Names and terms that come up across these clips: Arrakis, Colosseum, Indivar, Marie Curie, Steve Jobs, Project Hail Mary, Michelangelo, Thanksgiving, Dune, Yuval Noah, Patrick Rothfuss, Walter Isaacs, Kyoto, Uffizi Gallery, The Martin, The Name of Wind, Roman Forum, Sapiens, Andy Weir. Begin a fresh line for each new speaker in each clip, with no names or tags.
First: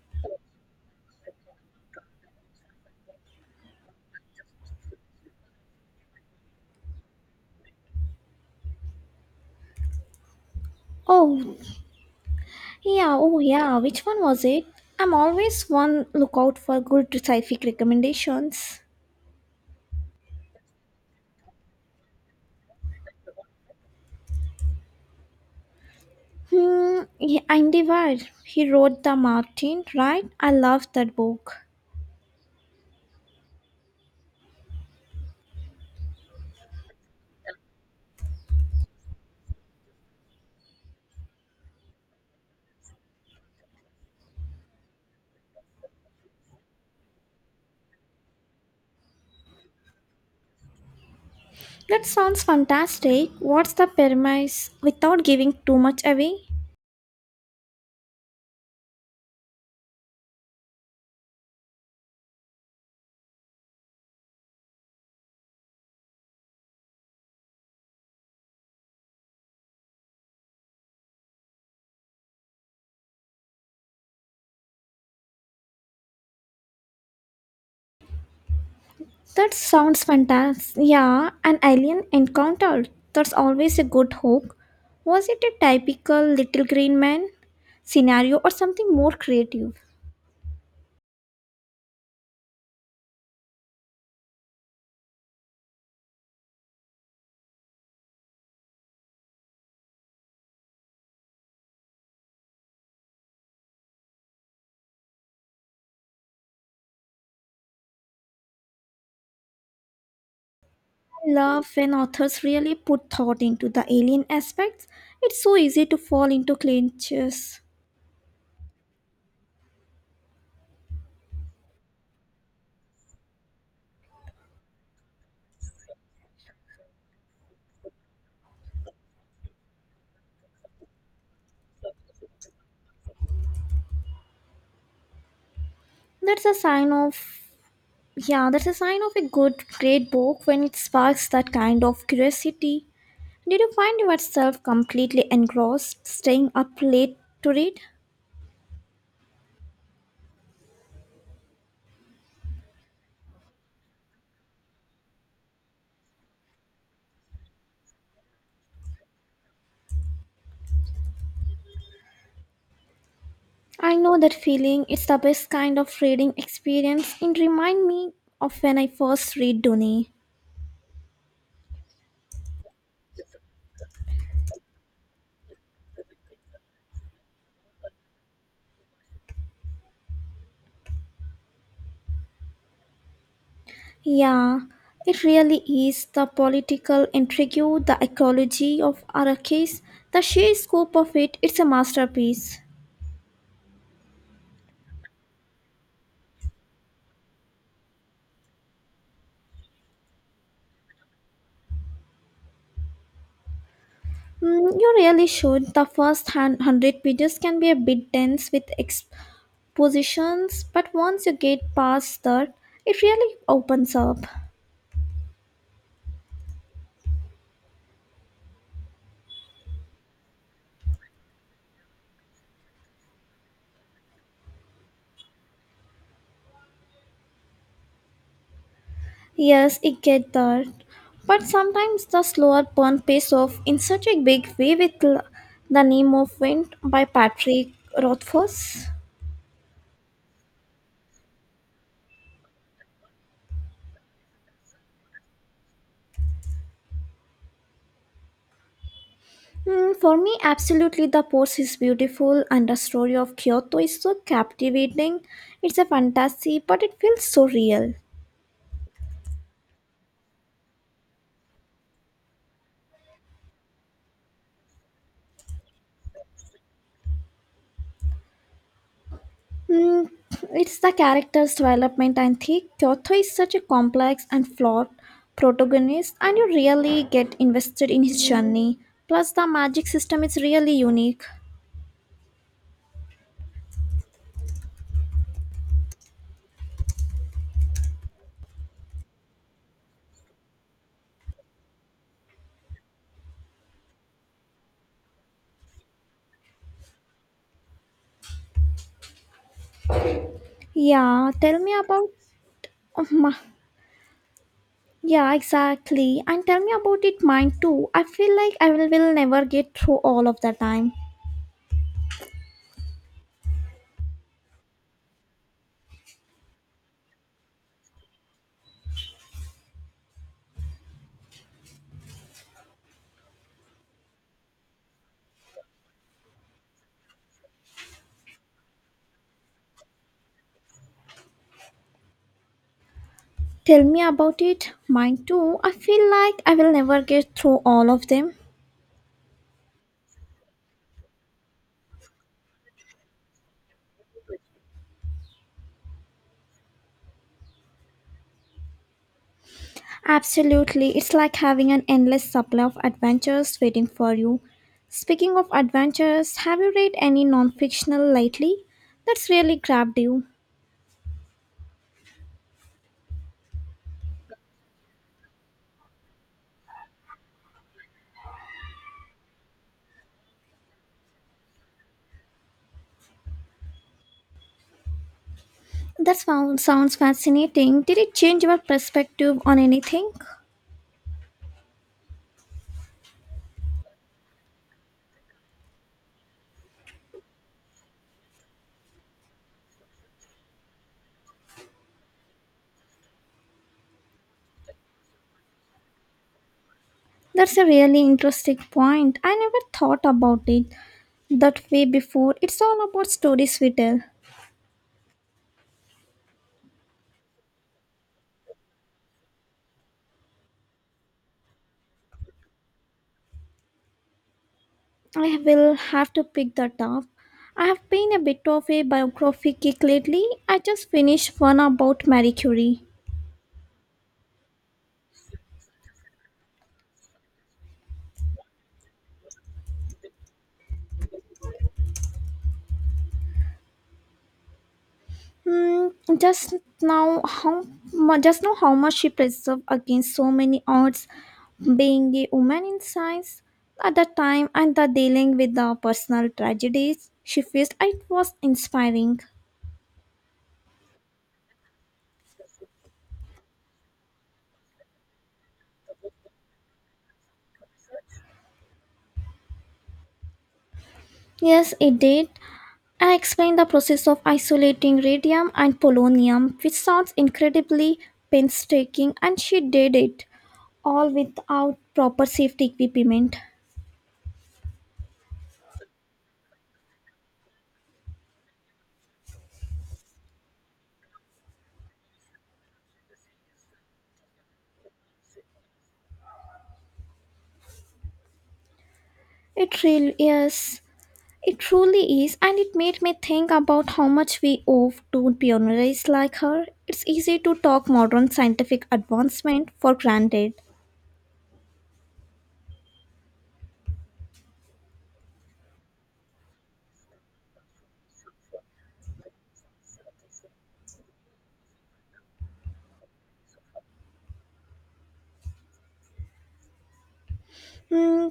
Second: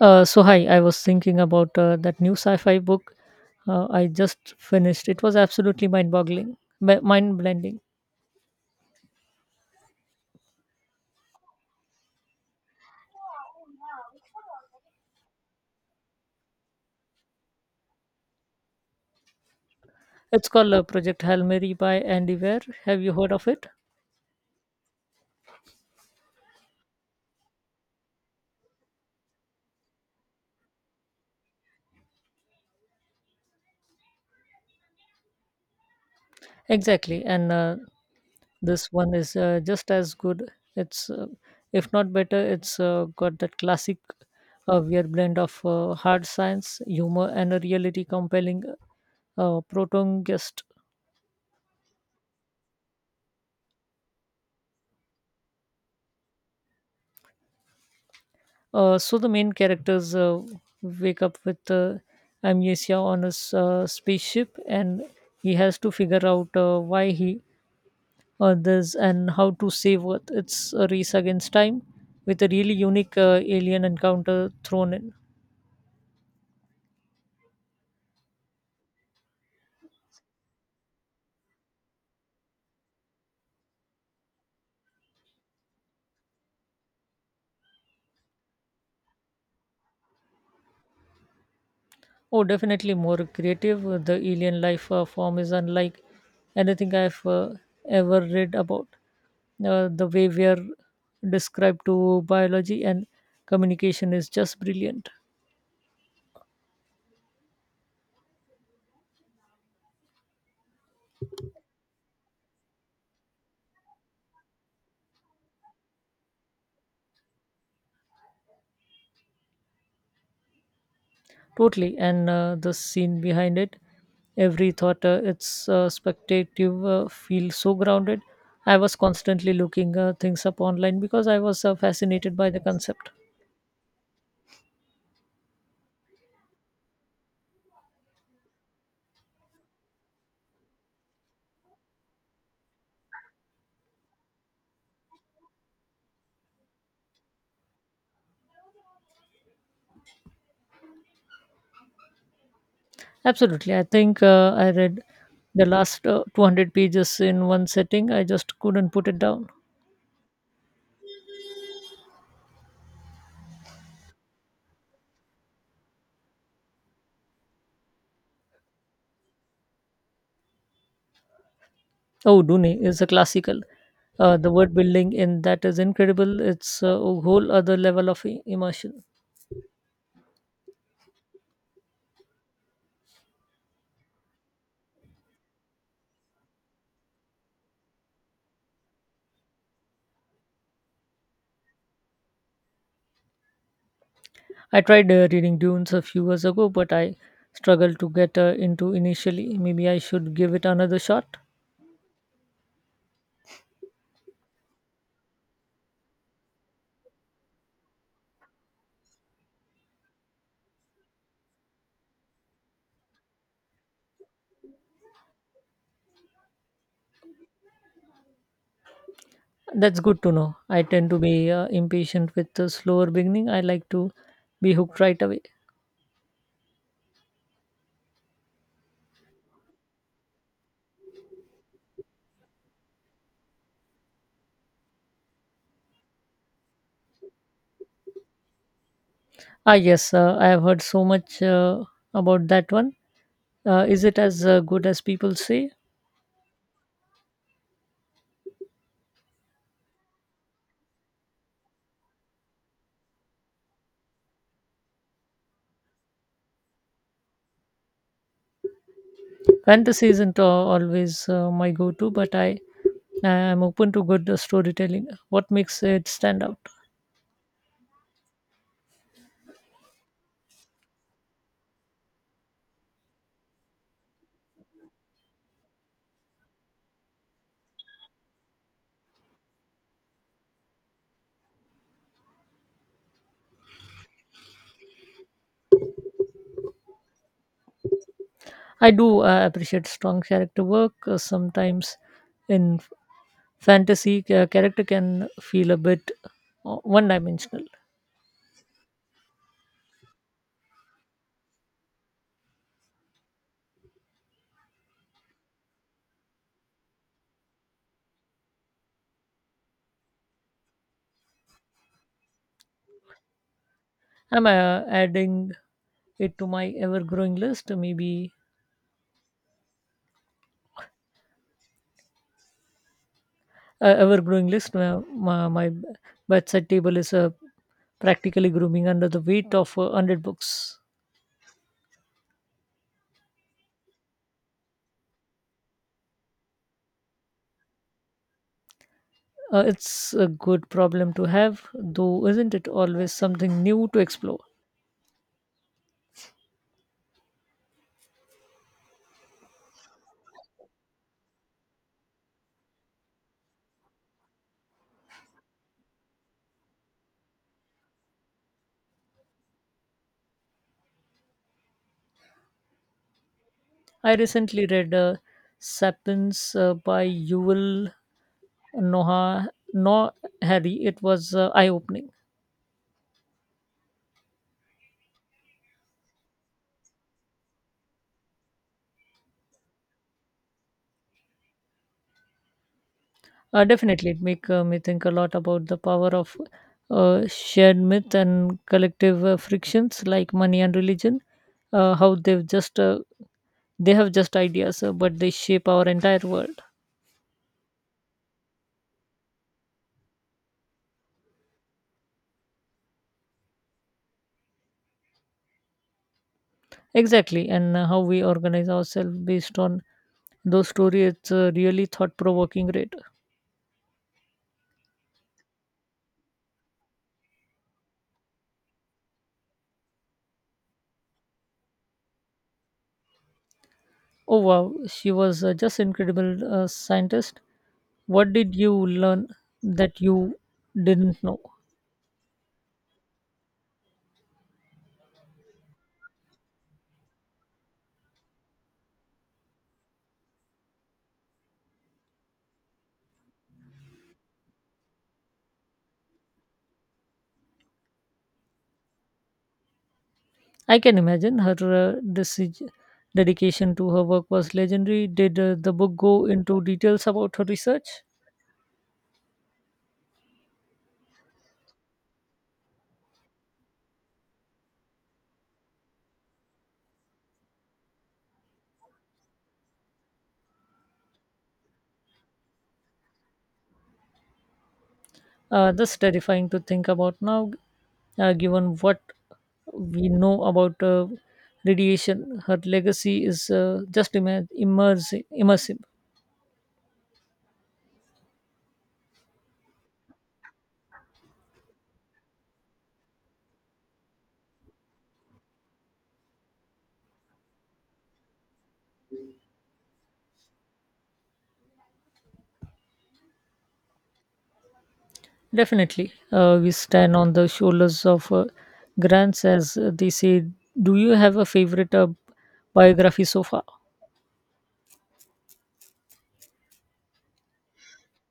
So hi, I was thinking about that new sci-fi book I just finished. It was absolutely mind-boggling, mind-blending.
Oh, yeah, oh, yeah. Which one was it? I'm always one lookout for good sci-fic recommendations.
It's called Project Hail Mary by Andy Weir. Have you heard of it?
Yeah, Indivar. He wrote The Martin, right? I love that book.
Exactly, and this one is just as good. It's if not better. It's got that classic Weir blend of hard science, humor, and a reality compelling protagonist.
That sounds fantastic. What's the premise without giving too much away?
So the main characters wake up with amnesia on a spaceship, and he has to figure out why he others and how to save Earth. It's a race against time with a really unique alien encounter thrown in.
That sounds fantastic. Yeah, an alien encounter. That's always a good hook. Was it a typical Little Green Man scenario or something more creative?
Oh, definitely more creative. The alien life form is unlike anything I've ever read about. The way we are described to biology and communication is just brilliant.
Love when authors really put thought into the alien aspects. It's so easy to fall into clinches.
Totally, and the scene behind it, every thought, its spectative feels so grounded. I was constantly looking things up online because I was fascinated by the concept.
That's a sign of yeah, that's a sign of a good great book when it sparks that kind of curiosity. Did you find yourself completely engrossed, staying up late to read?
Absolutely, I think I read the last 200 pages in one setting. I just couldn't put it down.
I know that feeling. It's the best kind of reading experience and remind me of when I first read Dune.
Oh, Dune is a classical. The word building in that is incredible. It's a whole other level of immersion.
Yeah, it really is the political intrigue, the ecology of Arrakis, the sheer scope of it, it's a masterpiece.
I tried reading Dunes a few years ago, but I struggled to get into initially. Maybe I should give it another shot.
You really should. The first 100 pages can be a bit dense with expositions, but once you get past that, it really opens up.
That's good to know. I tend to be impatient with the slower beginning. I like to be hooked right away.
Yes, it get that. But sometimes the slower burn pays off in such a big way with The Name of Wind by Patrick Rothfuss.
Ah, yes, I have heard so much about that one. Is it as good as people say?
For me, absolutely, the post is beautiful, and the story of Kyoto is so captivating. It's a fantasy, but it feels so real.
Fantasy isn't always my go to, but I am open to good storytelling. What makes it stand out?
Mm, it's the character's development, and think Kyoto is such a complex and flawed protagonist, and you really get invested in his journey. Plus, the magic system is really unique.
I do appreciate strong character work. Sometimes in fantasy character can feel a bit one dimensional.
Yeah, tell me about. oh, ma- yeah, exactly. And tell me about it, mine too. I feel like I will never get through all of the time.
I'm adding it to my ever growing list. Maybe ever growing list. My bedside table is practically grooming under the weight of 100 books.
Tell me about it. Mine too. I feel like I will never get through all of them.
It's a good problem to have, though, isn't it always something new to explore?
Absolutely. It's like having an endless supply of adventures waiting for you. Speaking of adventures, have you read any non fictional lately? That's really grabbed you.
I recently read Sapiens by Yuval Noah Harry. It was eye opening.
Sounds fascinating. Did it change your perspective on anything?
Definitely, it make me think a lot about the power of shared myth and collective frictions like money and religion. How they have just ideas, but they shape our entire world.
That's a really interesting point. I never thought about it that way before. It's all about stories we tell.
Exactly, and how we organize ourselves based on those stories. It's really thought provoking. Read.
I will have to pick that up. I have been a bit of a biography kick lately. I just finished one about Marie Curie.
Oh wow, she was just incredible scientist. What did you learn that you didn't know?
Hmm, just now how just know how much she preserved against so many odds, being a woman in science at the time and the dealing with the personal tragedies she faced. It was inspiring.
I can imagine her dedication to her work was legendary. Did the book go into details about her research?
Yes, it did. I explained the process of isolating radium and polonium, which sounds incredibly painstaking, and she did it all without proper safety equipment.
That's terrifying to think about now, given what we know about radiation. Her legacy is just immersive.
It really is. It truly is, and it made me think about how much we owe to pioneers like her. It's easy to talk modern scientific advancement for granted.
Definitely. We stand on the shoulders of grants, as they say. Do you have a favorite biography so far?
Hmm,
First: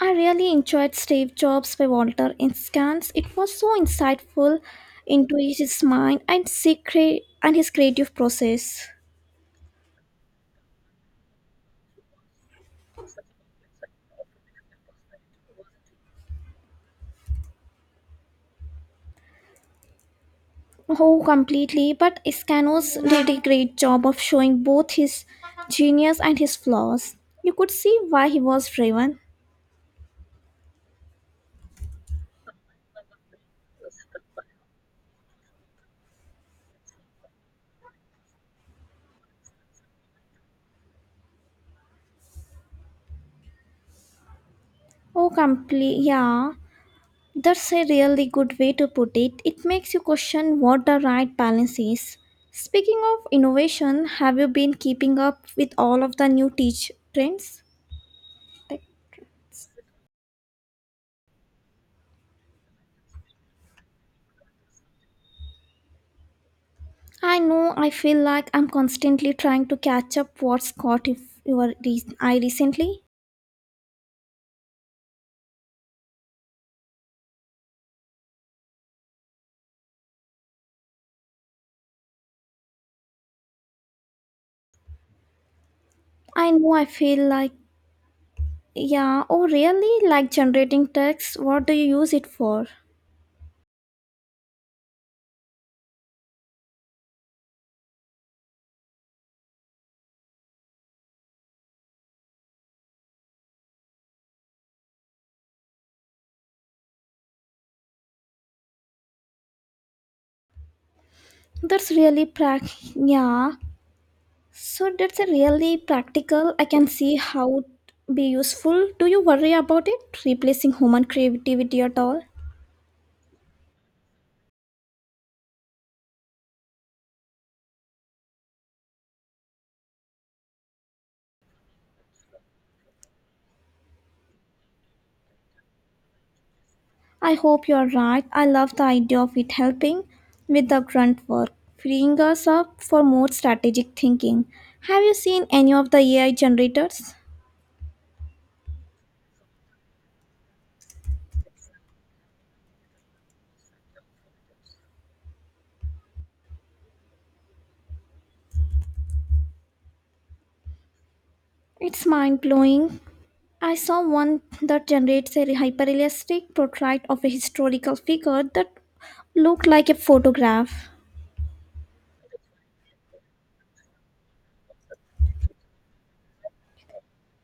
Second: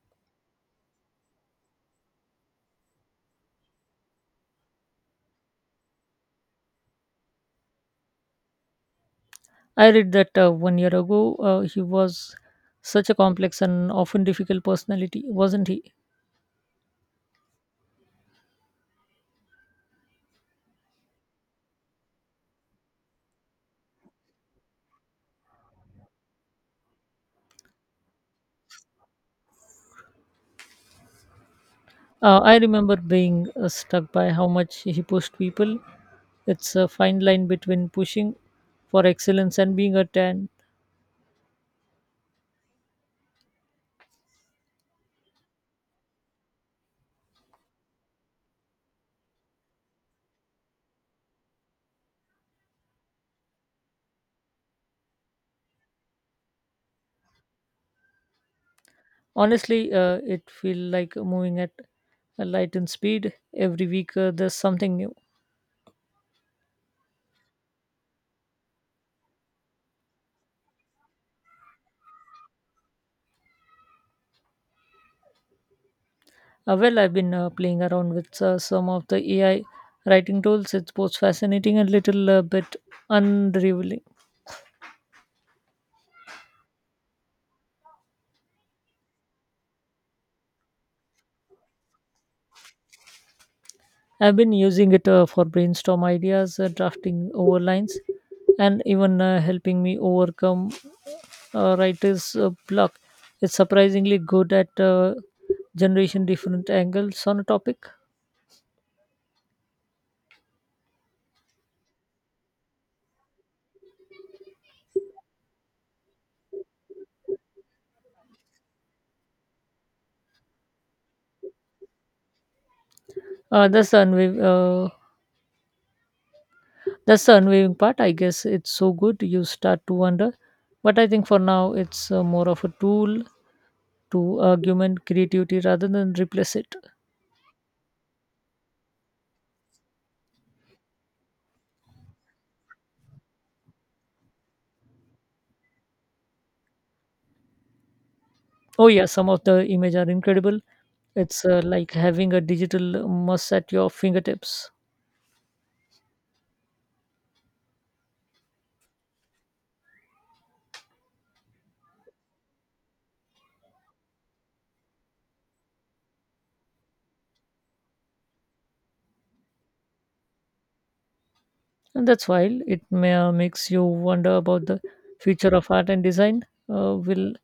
I really enjoyed Steve Jobs by Walter Isaacs. It was so insightful into his mind and secret and his creative process.
I read that one year ago. He was such a complex and often difficult personality, wasn't he?
Oh, completely. But Iscanos did a great job of showing both his genius and his flaws. You could see why he was driven.
I remember being struck by how much he pushed people. It's a fine line between pushing for excellence and being a 10.
Oh, complete. Yeah. That's a really good way to put it. It makes you question what the right balance is. Speaking of innovation, have you been keeping up with all of the new teach trends? Tech- Trends?
Honestly, it feels like moving at a lightning speed. Every week, there's something new.
I know I feel like I'm constantly trying to catch up what's caught if I recently.
Well, I've been playing around with some of the AI writing tools. It's both fascinating and little bit unrevealing.
I know I feel like yeah, oh Really like generating text. What do you use it for?
I've been using it for brainstorm ideas, drafting over lines, and even helping me overcome writer's block. It's surprisingly good at generation different angles on a topic.
That's really prac Yeah. So that's a really practical. I can see how it be useful. Do you worry about it replacing human creativity at all?
Uh, that's the unwav- uh, that's the unwavering part. I guess it's so good you start to wonder, but I think for now it's more of a tool to augment creativity rather than replace it.
I hope you are right. I love the idea of it helping with the grunt work, freeing us up for more strategic thinking. Have you seen any of the AI generators?
Oh yeah, some of the images are incredible. It's like having a digital must at your fingertips.
It's mind blowing. I saw one that generates a hyperrealistic portrait of a historical figure that looked like a photograph.
And that's why makes you wonder about the future of art and design. Will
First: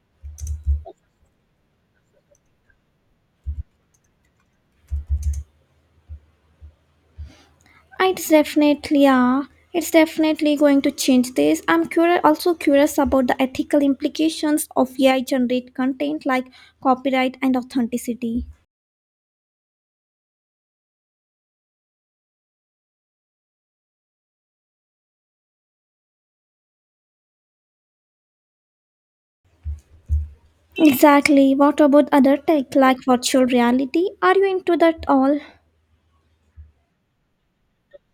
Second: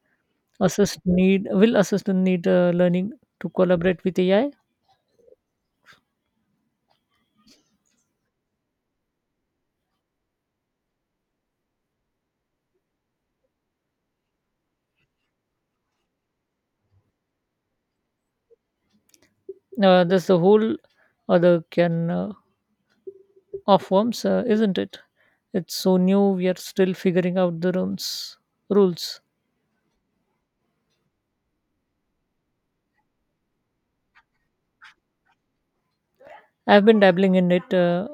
assist need will assistant need learning to collaborate with AI?
It's definitely yeah. It's definitely going to change this. I'm also curious about the ethical implications of AI generate content like copyright and authenticity.
That's the whole other can of worms, isn't it? It's so new. We are still figuring out the rooms rules.
Exactly. What about other tech like virtual reality? Are you into that all?
I've been dabbling in it. Uh,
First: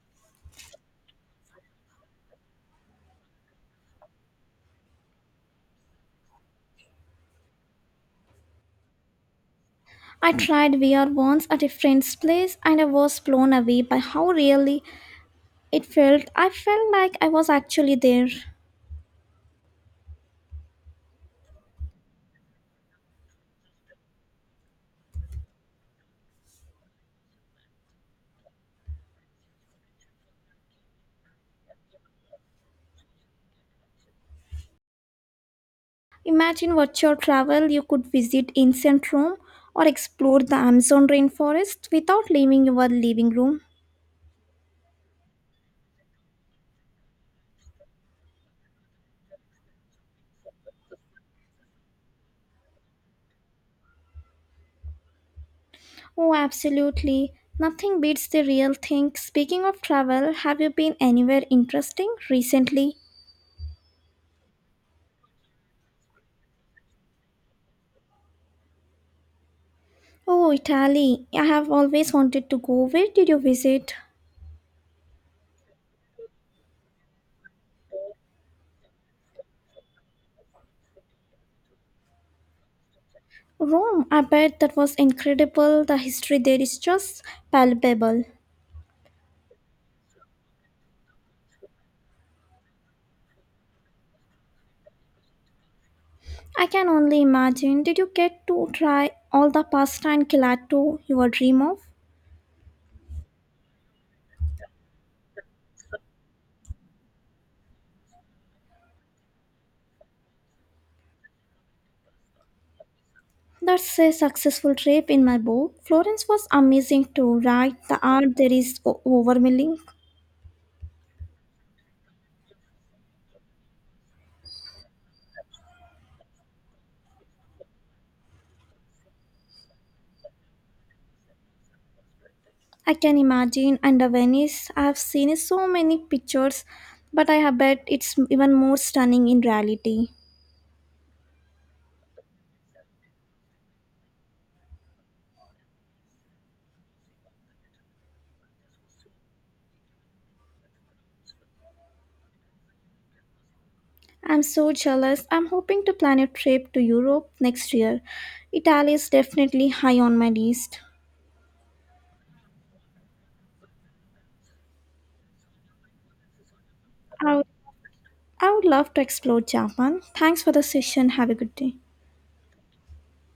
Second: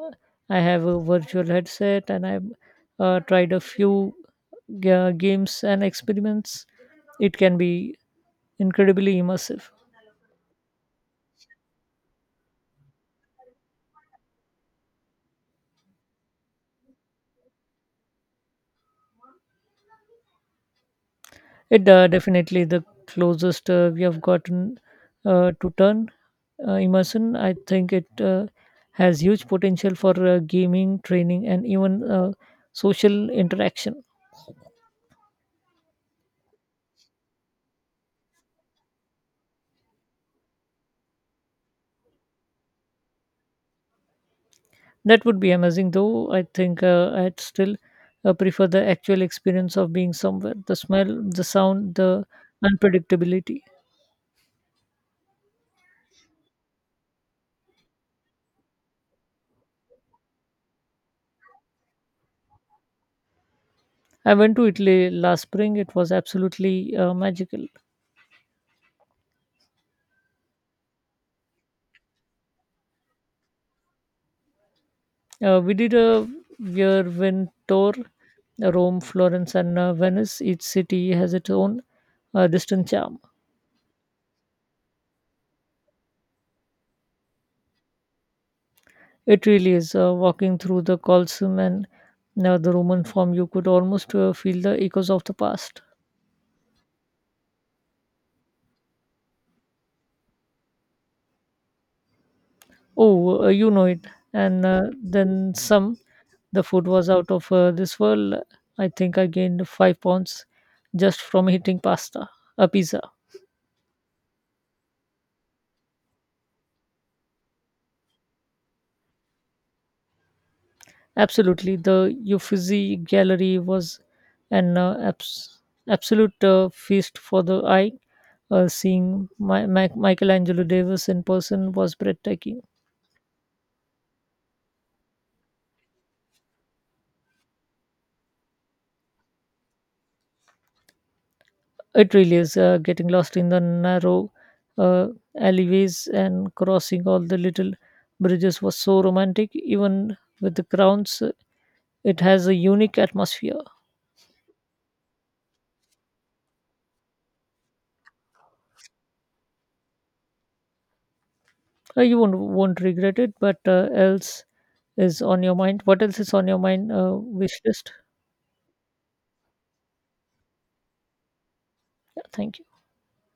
I have a virtual headset and I've tried a few games and experiments. It can be incredibly immersive.
I tried VR once at a friend's place and I was blown away by how really it felt. I felt like I was actually there.
It definitely the closest we have gotten to turn immersion. I think it has huge potential for gaming, training, and even social interaction.
Imagine what your travel you could visit ancient Rome or explore the Amazon rainforest without leaving your living room.
That would be amazing, though. I think I'd still prefer the actual experience of being somewhere the smell, the sound, the unpredictability.
Oh, absolutely. Nothing beats the real thing. Speaking of travel, have you been anywhere interesting recently?
I went to Italy last spring. It was absolutely magical.
Oh, Italy. I have always wanted to go. Where did you visit?
We did a whirlwind tour Rome, Florence, and Venice. Each city has its own distant charm.
Rome. I bet that was incredible. The history there is just palpable.
It really is. Walking through the Colosseum and the Roman Forum, you could almost feel the echoes of the past.
I can only imagine. Did you get to try all the pasta and gelato you would dream of?
Oh, you know it. And then some, the food was out of this world. I think I gained 5 pounds just from eating pasta, a pizza.
That's a successful trip in my book. Florence was amazing to write. The art there is overwhelming.
Absolutely. The Uffizi Gallery was an absolute feast for the eye. Seeing Michelangelo Davis in person was breathtaking.
I can imagine. And the Venice, I have seen so many pictures, but I have bet it's even more stunning in reality.
It really is getting lost in the narrow uh, alleyways and crossing all the little bridges was so romantic. Even with the crowns, it has a unique atmosphere.
I'm so jealous. I'm hoping to plan a trip to Europe next year. Italy is definitely high on my list.
You won't regret it. But else is on your mind? What else is on your mind?
I would,
Wish list.
I would love to explore Japan. Thanks for the session. Have a good day.
Thank you.